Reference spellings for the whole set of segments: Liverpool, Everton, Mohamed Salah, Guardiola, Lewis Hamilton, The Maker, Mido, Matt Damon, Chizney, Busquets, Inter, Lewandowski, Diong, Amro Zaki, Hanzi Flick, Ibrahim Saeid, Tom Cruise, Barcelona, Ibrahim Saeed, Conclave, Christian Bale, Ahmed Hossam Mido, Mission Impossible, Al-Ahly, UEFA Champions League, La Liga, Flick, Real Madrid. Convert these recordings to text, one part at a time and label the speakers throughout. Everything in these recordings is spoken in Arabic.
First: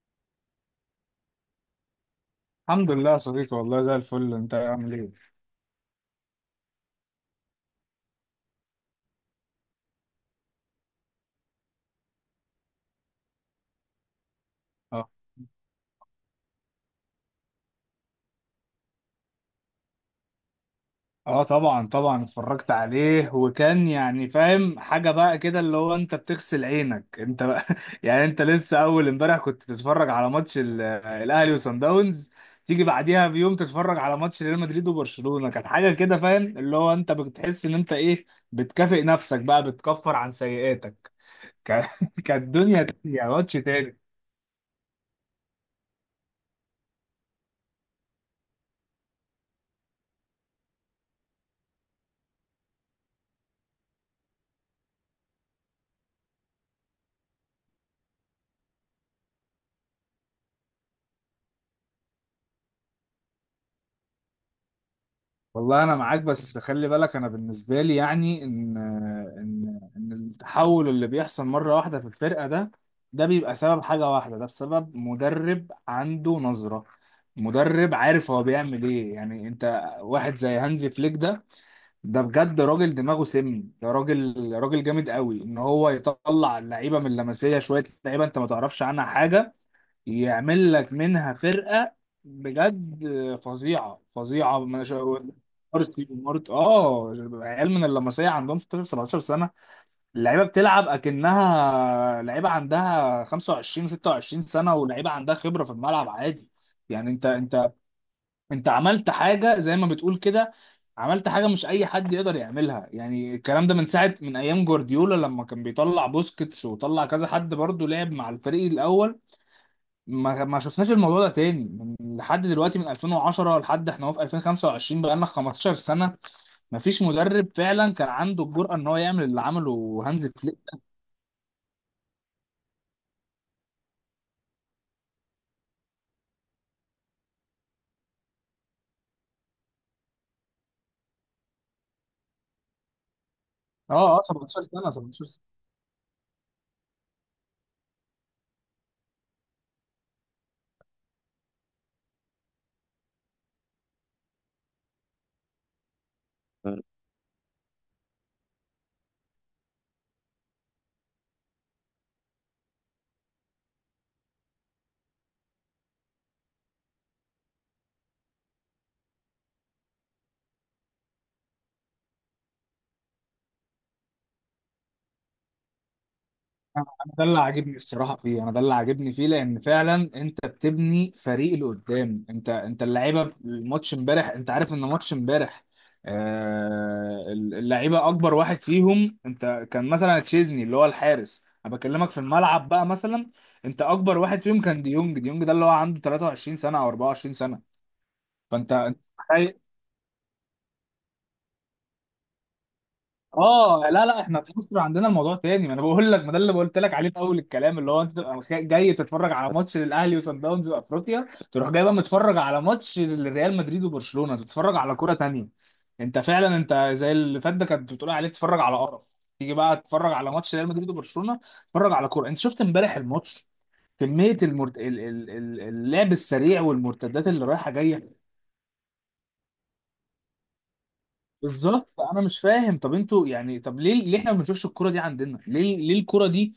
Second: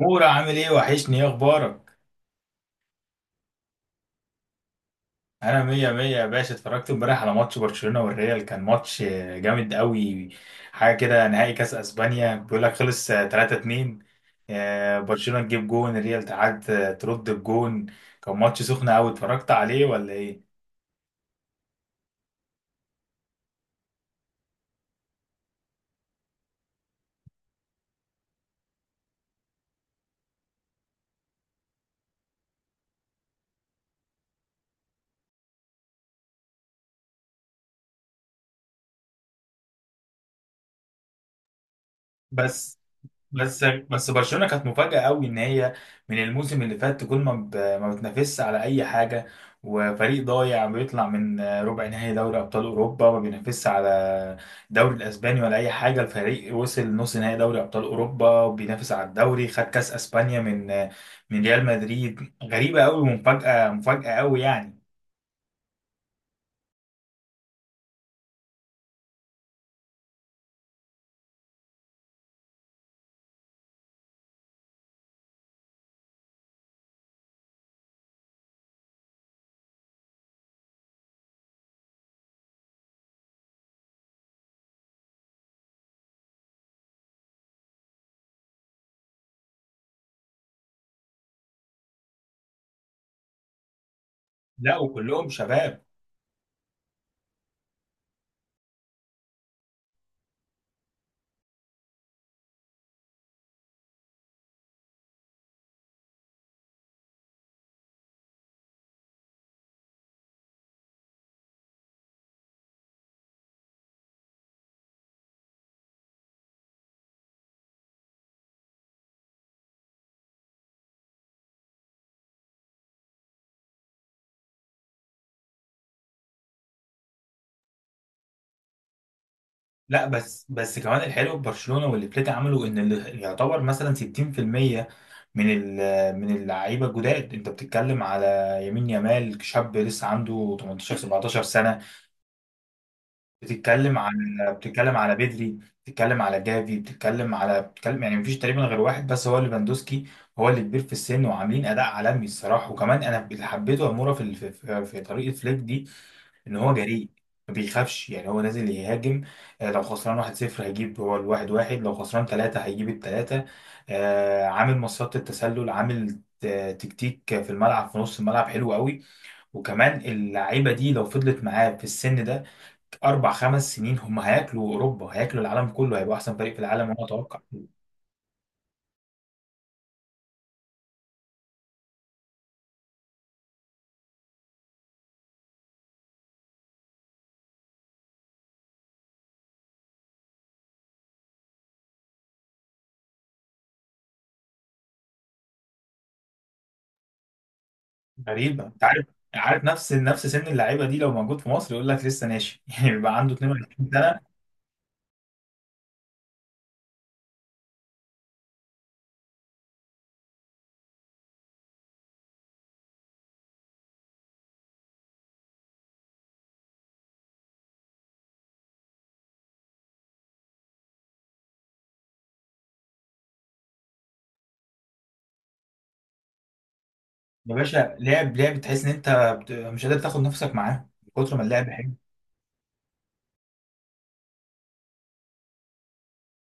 Speaker 1: مورا، عامل ايه؟ وحشني، ايه اخبارك؟
Speaker 2: الحمد لله يا صديقي، والله زي الفل. انت عامل ايه؟
Speaker 1: انا مية مية يا باشا. اتفرجت امبارح على ماتش برشلونة والريال، كان ماتش جامد قوي. حاجة كده نهائي كاس اسبانيا، بيقول لك خلص 3-2.
Speaker 2: اه
Speaker 1: برشلونة تجيب جون الريال تعاد، ترد الجون. كان ماتش سخن قوي، اتفرجت عليه ولا ايه؟
Speaker 2: اه، طبعا طبعا اتفرجت عليه، وكان يعني فاهم حاجه بقى كده، اللي هو انت بتغسل عينك انت بقى يعني انت لسه اول امبارح كنت تتفرج على ماتش الاهلي وصن داونز، تيجي بعديها بيوم تتفرج على ماتش ريال مدريد وبرشلونه. كانت حاجه كده، فاهم اللي هو انت بتحس ان انت ايه، بتكافئ نفسك بقى، بتكفر عن سيئاتك. كانت كانت
Speaker 1: بس
Speaker 2: دنيا تانية، ماتش
Speaker 1: بس
Speaker 2: تاني.
Speaker 1: بس برشلونه كانت مفاجاه قوي، ان هي من الموسم اللي فات كل ما ب- ما بتنافسش على اي حاجه، وفريق ضايع بيطلع من ربع نهائي دوري ابطال اوروبا، ما بينافسش على الدوري الاسباني ولا اي حاجه. الفريق وصل نص نهائي دوري ابطال اوروبا، وبينافس على الدوري، خد كاس اسبانيا من ريال مدريد. غريبه قوي، ومفاجاه مفاجاه قوي يعني.
Speaker 2: والله انا معاك، بس خلي بالك، انا بالنسبه لي يعني ان التحول اللي بيحصل مره واحده في الفرقه ده، ده بيبقى سبب حاجه واحده، ده بسبب مدرب عنده نظره، مدرب عارف هو بيعمل ايه. يعني انت واحد زي هانزي فليك ده، ده بجد راجل دماغه سم، ده راجل، راجل جامد قوي، ان هو يطلع اللعيبه من اللمسيه، شويه لعيبه انت ما تعرفش عنها حاجه، يعمل لك منها فرقة. بجد فظيعة فظيعة،
Speaker 1: لا،
Speaker 2: ما شاء.
Speaker 1: وكلهم شباب.
Speaker 2: مارتي ومارت، عيال من اللمسية عندهم 16 17 سنة، اللعيبة بتلعب اكنها لعيبة عندها 25 26 سنة، ولعيبة عندها خبرة في الملعب عادي. يعني انت، انت عملت حاجة زي ما بتقول كده، عملت حاجة مش أي حد يقدر يعملها. يعني الكلام ده من ساعة، من أيام جوارديولا، لما كان بيطلع بوسكيتس، وطلع كذا حد برضه لعب مع الفريق الأول. ما شفناش الموضوع ده تاني من لحد دلوقتي، من 2010 لحد احنا اهو في 2025، بقى لنا 15 سنه ما فيش مدرب فعلا كان عنده الجرأه ان هو يعمل اللي عمله
Speaker 1: لا،
Speaker 2: هانز
Speaker 1: بس
Speaker 2: فليك.
Speaker 1: بس كمان الحلو في برشلونه واللي فليك عمله، ان اللي يعتبر مثلا 60% من اللعيبه الجداد. انت بتتكلم على يمين يامال، شاب لسه عنده 18 17 سنه. بتتكلم
Speaker 2: اه اه،
Speaker 1: على
Speaker 2: 17 سنه،
Speaker 1: بتتكلم على
Speaker 2: 17.
Speaker 1: بدري، بتتكلم على جافي، بتتكلم يعني مفيش تقريبا غير واحد بس هو ليفاندوسكي. هو اللي كبير في السن، وعاملين اداء عالمي الصراحه. وكمان انا اللي حبيته اموره في الف- في في في طريقه فليك دي، ان هو جريء، ما بيخافش، يعني هو نازل يهاجم. لو خسران 1-0 هيجيب هو الواحد واحد، لو خسران ثلاثة هيجيب الثلاثة. عامل مصيدة التسلل، تكتيك في الملعب، في نص الملعب حلو قوي. وكمان اللعيبة دي لو فضلت معاه في السن ده أربع خمس سنين، هم هياكلوا أوروبا، هياكلوا العالم كله، هيبقوا أحسن فريق في
Speaker 2: انا
Speaker 1: العالم، وأنا
Speaker 2: أنا ده اللي
Speaker 1: أتوقع
Speaker 2: عاجبني الصراحه فيه، انا ده اللي عاجبني فيه لان فعلا انت بتبني فريق اللي قدام. انت اللعيبه في الماتش امبارح، انت عارف ان ماتش امبارح، اللعيبه اكبر واحد فيهم، انت كان مثلا تشيزني اللي هو الحارس، انا بكلمك في الملعب بقى. مثلا انت اكبر واحد فيهم كان ديونج، ده اللي هو عنده 23 سنه او 24 سنه.
Speaker 1: غريبة،
Speaker 2: فانت
Speaker 1: أنت
Speaker 2: انت
Speaker 1: عارف. عارف نفس سن اللعيبة دي، لو موجود في مصر يقول لك لسه ناشئ يعني بيبقى عنده 22.
Speaker 2: اه، لا لا، احنا في مصر عندنا الموضوع تاني. ما انا بقول لك، ما ده اللي قلت لك عليه في اول الكلام، اللي هو انت تبقى جاي تتفرج على ماتش للاهلي وصن داونز وافريقيا، تروح جاي بقى متفرج على ماتش لريال مدريد وبرشلونه، تتفرج على كوره تانية. انت فعلا انت زي اللي فات ده كانت بتقول عليه تتفرج على قرف، تيجي بقى تتفرج على ماتش ريال مدريد وبرشلونه، تتفرج على كوره. انت شفت امبارح الماتش، كميه المرت... ال- ال- ال- اللعب السريع والمرتدات اللي
Speaker 1: يا
Speaker 2: رايحه
Speaker 1: باشا،
Speaker 2: جايه.
Speaker 1: لعب، لعب تحس ان انت مش قادر تاخد نفسك معاه من كتر ما اللعب حلو.
Speaker 2: بالظبط، انا مش فاهم. طب انتوا يعني، طب ليه احنا ما بنشوفش الكرة دي عندنا؟ ليه، ليه الكرة دي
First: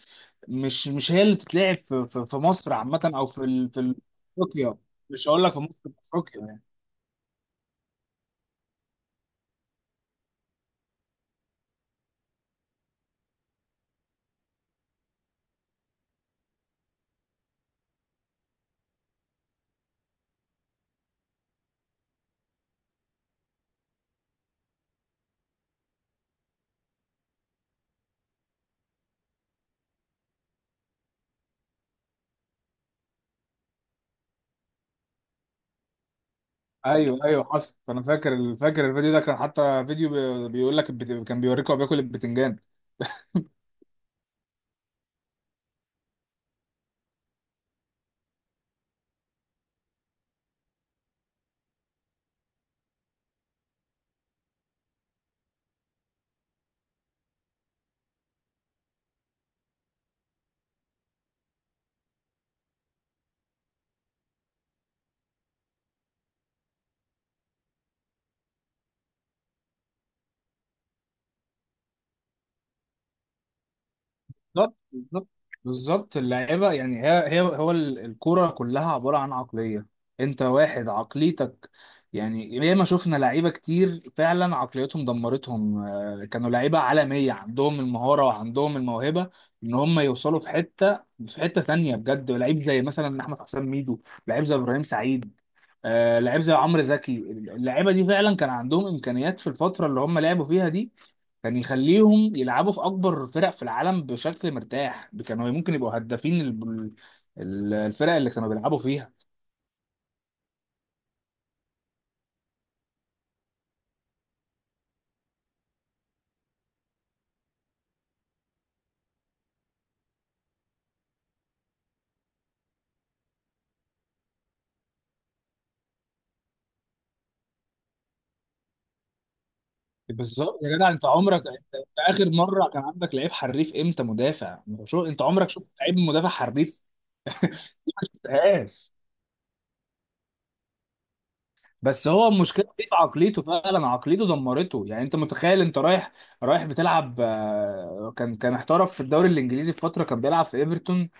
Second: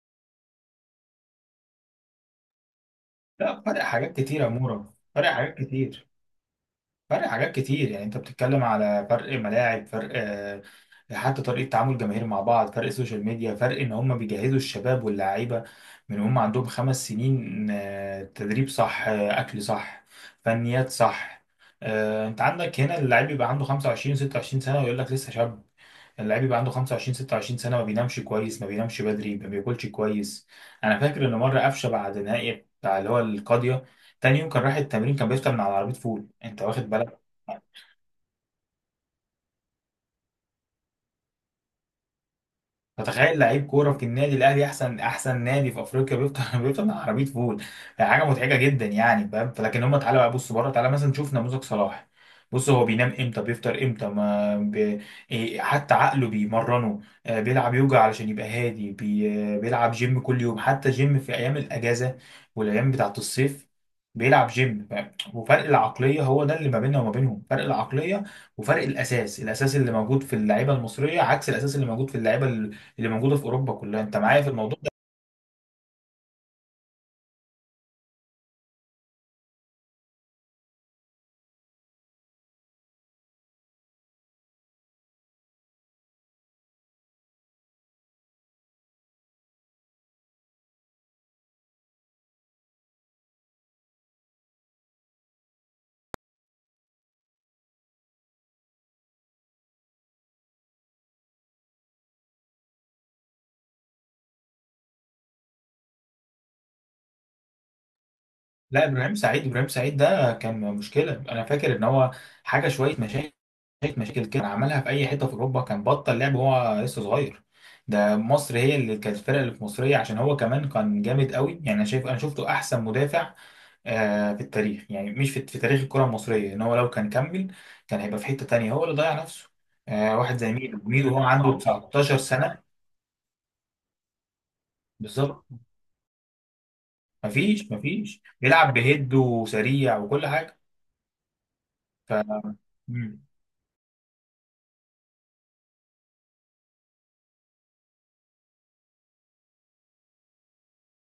Speaker 2: مش هي اللي بتتلعب في مصر عامة، او في
Speaker 1: لا،
Speaker 2: ال... في
Speaker 1: فرق
Speaker 2: ال-
Speaker 1: حاجات كتير يا
Speaker 2: افريقيا؟
Speaker 1: مورا،
Speaker 2: مش
Speaker 1: فرق
Speaker 2: هقول لك
Speaker 1: حاجات
Speaker 2: في مصر، في
Speaker 1: كتير.
Speaker 2: افريقيا يعني.
Speaker 1: فرق حاجات كتير، يعني انت بتتكلم على فرق ملاعب، فرق، حتى طريقة تعامل الجماهير مع بعض، فرق السوشيال ميديا، فرق ان هم بيجهزوا الشباب واللعيبة من هم عندهم خمس سنين. تدريب صح، اكل صح، فنيات صح. انت عندك هنا اللعيب بيبقى عنده 25 26 سنة، ويقول لك لسه شاب. اللاعب يبقى عنده 25 26 سنه، ما بينامش كويس، ما بينامش بدري، ما بياكلش كويس. انا فاكر ان مره قفشه بعد نهائي بتاع اللي هو القاضيه، تاني يوم كان رايح التمرين، كان بيفطر من على عربيه فول، انت واخد بالك؟
Speaker 2: ايوه ايوه، حصل، انا فاكر، فاكر الفيديو ده. كان حتى فيديو بيقول لك، كان بيوريكوا هو بياكل البتنجان.
Speaker 1: فتخيل لعيب كوره في النادي الاهلي، احسن احسن نادي في افريقيا، بيفطر بيفطر مع عربيه فول. حاجه مضحكه جدا، يعني فاهم؟ فلكن هم، تعالى بقى بص بره، تعالى مثلا نشوف نموذج صلاح. بص، هو بينام امتى، بيفطر امتى، ما بي... إيه، حتى عقله بيمرنه. بيلعب يوجا علشان يبقى هادي، بي... آه، بيلعب جيم كل يوم، حتى جيم في ايام الاجازه والايام بتاعت الصيف بيلعب جيم، فاهم؟ وفرق العقليه، هو ده اللي ما بيننا وما بينهم، فرق العقليه وفرق الاساس، الاساس اللي موجود في اللعيبه المصريه عكس الاساس اللي موجود في اللعيبه اللي موجوده في اوروبا كلها، انت معايا في
Speaker 2: بالظبط،
Speaker 1: الموضوع ده؟
Speaker 2: بالظبط، بالظبط. اللعيبه، يعني الكوره كلها عباره عن عقليه. انت واحد عقليتك، يعني ياما شفنا لعيبه كتير فعلا عقليتهم دمرتهم. كانوا لعيبه عالميه، عندهم المهاره وعندهم الموهبه ان هم يوصلوا في حته تانيه. بجد، لعيب زي مثلا احمد حسام ميدو، لعيب زي ابراهيم سعيد، لعيب زي عمرو زكي. اللعيبه دي فعلا كان عندهم امكانيات في الفتره اللي هم لعبوا فيها دي، كان يخليهم يلعبوا في اكبر فرق في العالم بشكل مرتاح، كانوا ممكن يبقوا هدافين الفرق اللي كانوا بيلعبوا
Speaker 1: لا،
Speaker 2: فيها.
Speaker 1: ابراهيم سعيد ده كان مشكله، انا فاكر ان هو حاجه شويه مشاكل، شويه مشاكل كده كان عملها. في اي حته في اوروبا كان بطل، لعب وهو لسه صغير. ده مصر هي اللي كانت الفرقه اللي في مصريه، عشان هو كمان كان جامد قوي. يعني انا شايف، انا شفته احسن مدافع في التاريخ، يعني مش في تاريخ الكره المصريه، ان هو لو كان كمل كان هيبقى في حته تانيه، هو اللي ضيع نفسه. واحد زي
Speaker 2: بالظبط يا
Speaker 1: ميدو
Speaker 2: جدع، انت
Speaker 1: ميدو هو
Speaker 2: عمرك،
Speaker 1: عنده
Speaker 2: انت
Speaker 1: 19
Speaker 2: اخر
Speaker 1: سنه.
Speaker 2: مره كان عندك لعيب حريف امتى، مدافع؟ شو انت
Speaker 1: بالظبط،
Speaker 2: عمرك شفت لعيب مدافع حريف؟
Speaker 1: مفيش بيلعب
Speaker 2: مشفتهاش.
Speaker 1: بهيد وسريع وكل حاجه.
Speaker 2: بس
Speaker 1: ف
Speaker 2: هو المشكله دي في
Speaker 1: مم.
Speaker 2: عقليته، فعلا عقليته دمرته. يعني انت متخيل، انت رايح، بتلعب، كان، احترف في الدوري الانجليزي، في فتره كان بيلعب في ايفرتون.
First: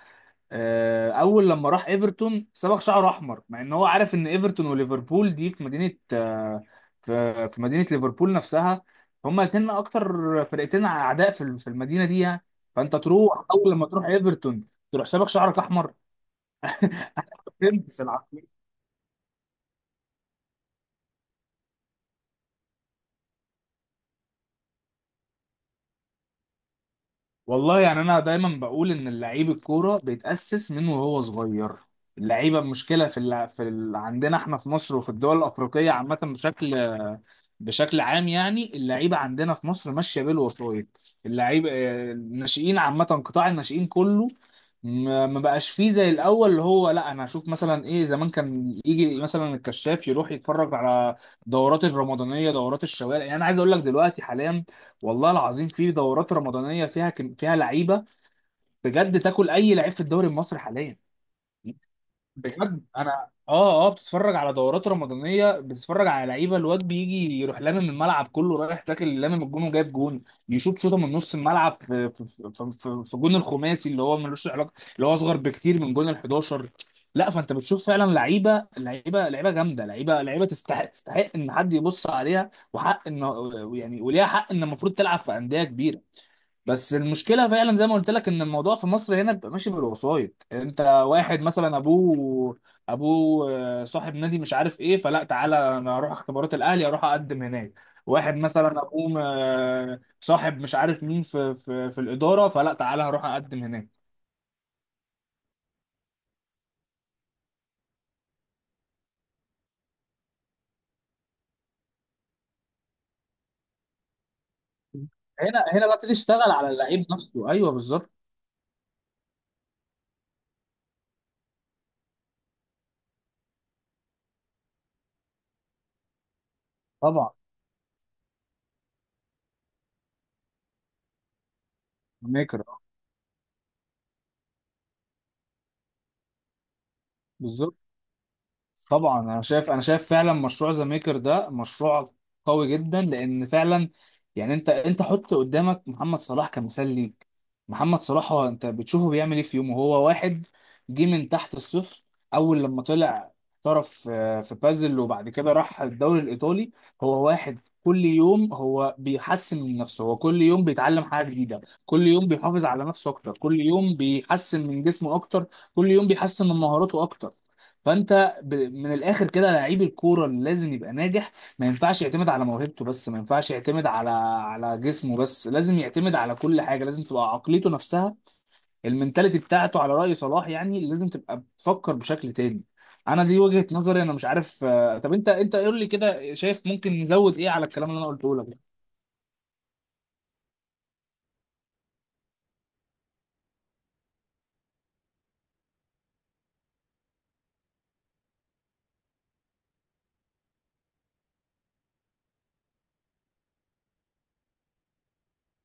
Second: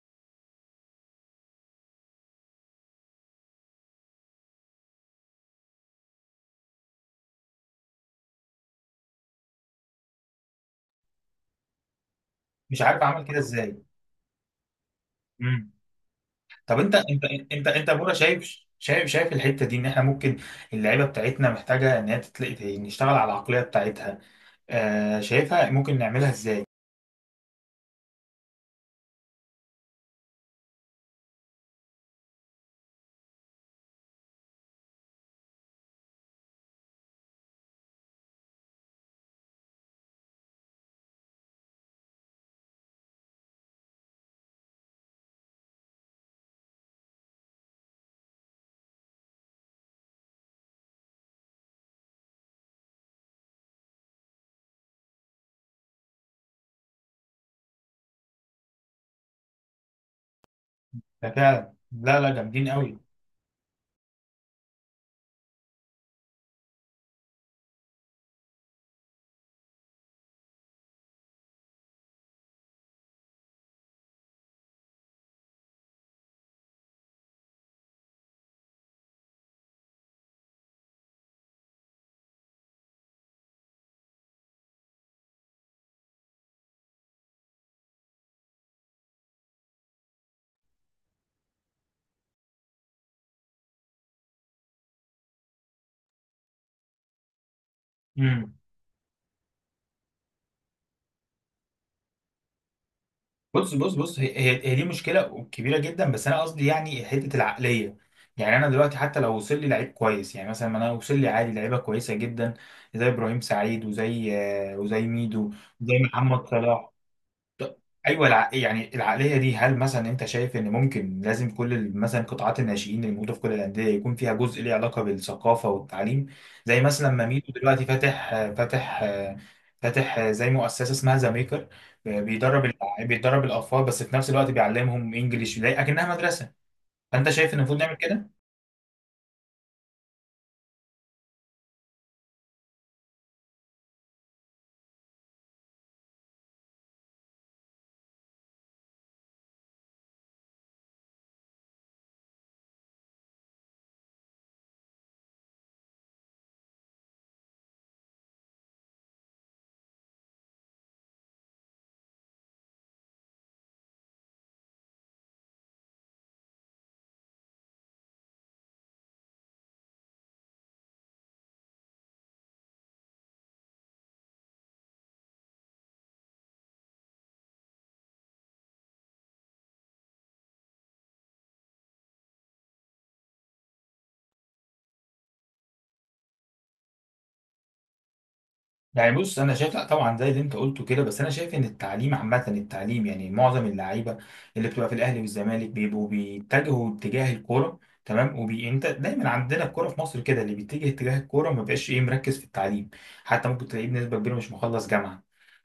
Speaker 2: اول لما راح ايفرتون صبغ شعره احمر، مع ان هو عارف ان ايفرتون وليفربول دي في مدينه، في مدينه ليفربول نفسها. هما الاثنين اكتر فرقتين اعداء في المدينه دي يعني،
Speaker 1: مش
Speaker 2: فانت
Speaker 1: عارف اعمل كده
Speaker 2: تروح، اول
Speaker 1: ازاي.
Speaker 2: لما تروح ايفرتون تروح صبغ شعرك
Speaker 1: مم.
Speaker 2: احمر.
Speaker 1: طب انت يا
Speaker 2: تلبس
Speaker 1: مورا، شايف
Speaker 2: العقلية.
Speaker 1: شايف شايف الحته دي، ان احنا ممكن اللعيبه بتاعتنا محتاجه ان هي تتلاقي، نشتغل على العقليه بتاعتها؟ شايفها ممكن نعملها ازاي؟
Speaker 2: والله يعني انا دايما بقول ان اللعيب الكوره بيتاسس من وهو صغير. اللعيبه، المشكله في اللع... في ال... عندنا احنا في مصر وفي الدول الافريقيه عامه، بشكل عام يعني، اللعيبه عندنا في مصر ماشيه بالوسائط. اللعيبه، الناشئين عامه، قطاع الناشئين كله ما بقاش فيه زي الاول، اللي هو لا انا هشوف مثلا ايه. زمان كان يجي مثلا الكشاف يروح يتفرج على دورات الرمضانيه، دورات الشوارع. يعني انا عايز اقول لك دلوقتي حاليا، والله العظيم في دورات رمضانيه فيها فيها لعيبه بجد تاكل اي لعيب في الدوري المصري حاليا.
Speaker 1: ده فعلا، لا لا، جامدين
Speaker 2: بجد
Speaker 1: قوي.
Speaker 2: انا، بتتفرج على دورات رمضانيه، بتتفرج على لعيبه، الواد بيجي يروح لامم الملعب كله، رايح تاكل لامم الجون وجايب جون، يشوط شوطه من نص الملعب في جون الخماسي اللي هو ملوش علاقه، اللي هو اصغر بكتير من جون ال 11. لا، فانت بتشوف فعلا لعيبه، لعيبه، لعيبه جامده، لعيبه، لعيبه تستحق، تستحق ان حد يبص عليها، وحق ان، يعني وليها حق ان المفروض تلعب في انديه كبيره. بس المشكله فعلا زي ما قلت لك، ان الموضوع في مصر هنا بيبقى ماشي بالوسايط. انت واحد مثلا ابوه، ابوه صاحب نادي، مش عارف ايه، فلا تعالى انا اروح اختبارات الاهلي، اروح اقدم هناك. واحد
Speaker 1: مم.
Speaker 2: مثلا ابوه، صاحب مش عارف مين في في الاداره، فلا تعالى هروح اقدم
Speaker 1: بص
Speaker 2: هناك.
Speaker 1: بص بص هي دي مشكله كبيره جدا، بس انا قصدي يعني حته العقليه. يعني انا دلوقتي حتى لو وصل لي لعيب كويس، يعني مثلا ما انا وصل لي عادي لعيبه كويسه جدا، زي ابراهيم سعيد، وزي ميدو،
Speaker 2: هنا بقى
Speaker 1: وزي محمد
Speaker 2: تشتغل على
Speaker 1: صلاح.
Speaker 2: اللعيب نفسه، ايوه
Speaker 1: طب-
Speaker 2: بالظبط.
Speaker 1: ايوه، يعني العقليه دي، هل مثلا انت شايف ان ممكن لازم كل مثلا قطاعات الناشئين اللي موجوده في كل الانديه، يكون فيها جزء ليه علاقه بالثقافه والتعليم؟ زي مثلا ما
Speaker 2: طبعا.
Speaker 1: ميدو دلوقتي فاتح فاتح زي مؤسسه اسمها ذا ميكر،
Speaker 2: ميكرا.
Speaker 1: بيدرب الاطفال، بس في نفس الوقت بيعلمهم انجليش زي اكنها مدرسه. فانت شايف ان
Speaker 2: بالظبط.
Speaker 1: المفروض نعمل كده؟
Speaker 2: طبعا انا شايف، فعلا مشروع ذا ميكر ده مشروع قوي جدا، لان فعلا يعني انت حط قدامك محمد صلاح كمثال ليك. محمد صلاح، هو انت بتشوفه بيعمل ايه في يومه؟ هو واحد جه من تحت الصفر، اول لما طلع احترف في بازل، وبعد كده راح الدوري الايطالي. هو واحد كل يوم هو بيحسن من نفسه، هو كل يوم بيتعلم حاجه جديده، كل يوم بيحافظ على نفسه اكتر، كل يوم بيحسن من جسمه اكتر، كل يوم بيحسن من مهاراته اكتر. فانت من الاخر كده، لعيب الكوره اللي لازم يبقى ناجح ما ينفعش يعتمد على موهبته بس، ما ينفعش يعتمد على جسمه بس، لازم يعتمد على كل حاجه، لازم تبقى عقليته نفسها، المنتاليتي بتاعته على راي صلاح، يعني لازم تبقى بتفكر بشكل تاني. انا دي وجهه نظري، انا مش عارف. طب انت، قول لي كده، شايف ممكن نزود ايه على الكلام اللي انا قلته لك ده؟
Speaker 1: يعني بص، انا شايف لا طبعا زي اللي انت قلته كده، بس انا شايف ان التعليم عامه، التعليم يعني معظم اللعيبه اللي بتبقى في الاهلي والزمالك بيبقوا بيتجهوا اتجاه الكوره تمام، انت دايما عندنا الكوره في مصر كده، اللي بيتجه اتجاه الكوره ما بقاش ايه مركز في التعليم. حتى ممكن تلاقيه بنسبه كبيره مش مخلص جامعه.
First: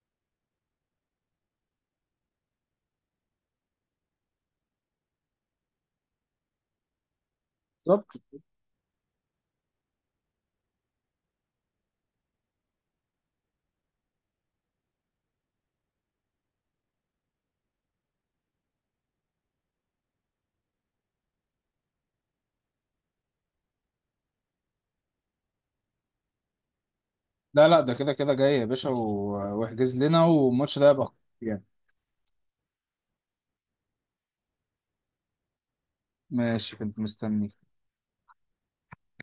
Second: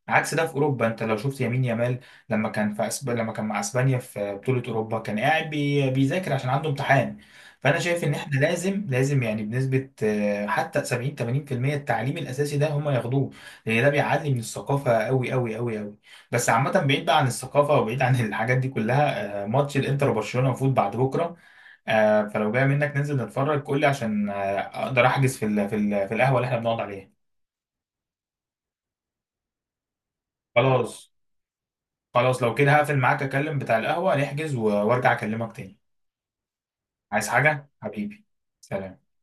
Speaker 1: عكس ده في اوروبا، انت لو شفت يمين يامال لما كان مع اسبانيا في بطوله اوروبا، كان قاعد بيذاكر عشان عنده امتحان. فانا شايف ان
Speaker 2: بالظبط.
Speaker 1: احنا لازم، يعني بنسبه حتى 70 80% التعليم الاساسي ده هم ياخدوه، لان ده بيعلي من الثقافه قوي قوي قوي قوي. بس عامه، بعيد بقى عن الثقافه وبعيد عن الحاجات دي كلها. ماتش الانتر وبرشلونه المفروض بعد بكره، فلو جاي منك ننزل نتفرج، قول لي عشان اقدر احجز في القهوه اللي احنا بنقعد عليها.
Speaker 2: لا لا، ده كده كده جاي يا باشا، واحجز لنا. والماتش ده يبقى
Speaker 1: خلاص.
Speaker 2: خطير يعني.
Speaker 1: خلاص، لو كده هقفل معاك، اكلم بتاع القهوه نحجز، وارجع اكلمك تاني.
Speaker 2: ماشي، كنت
Speaker 1: عايز
Speaker 2: مستني.
Speaker 1: حاجه حبيبي؟ سلام.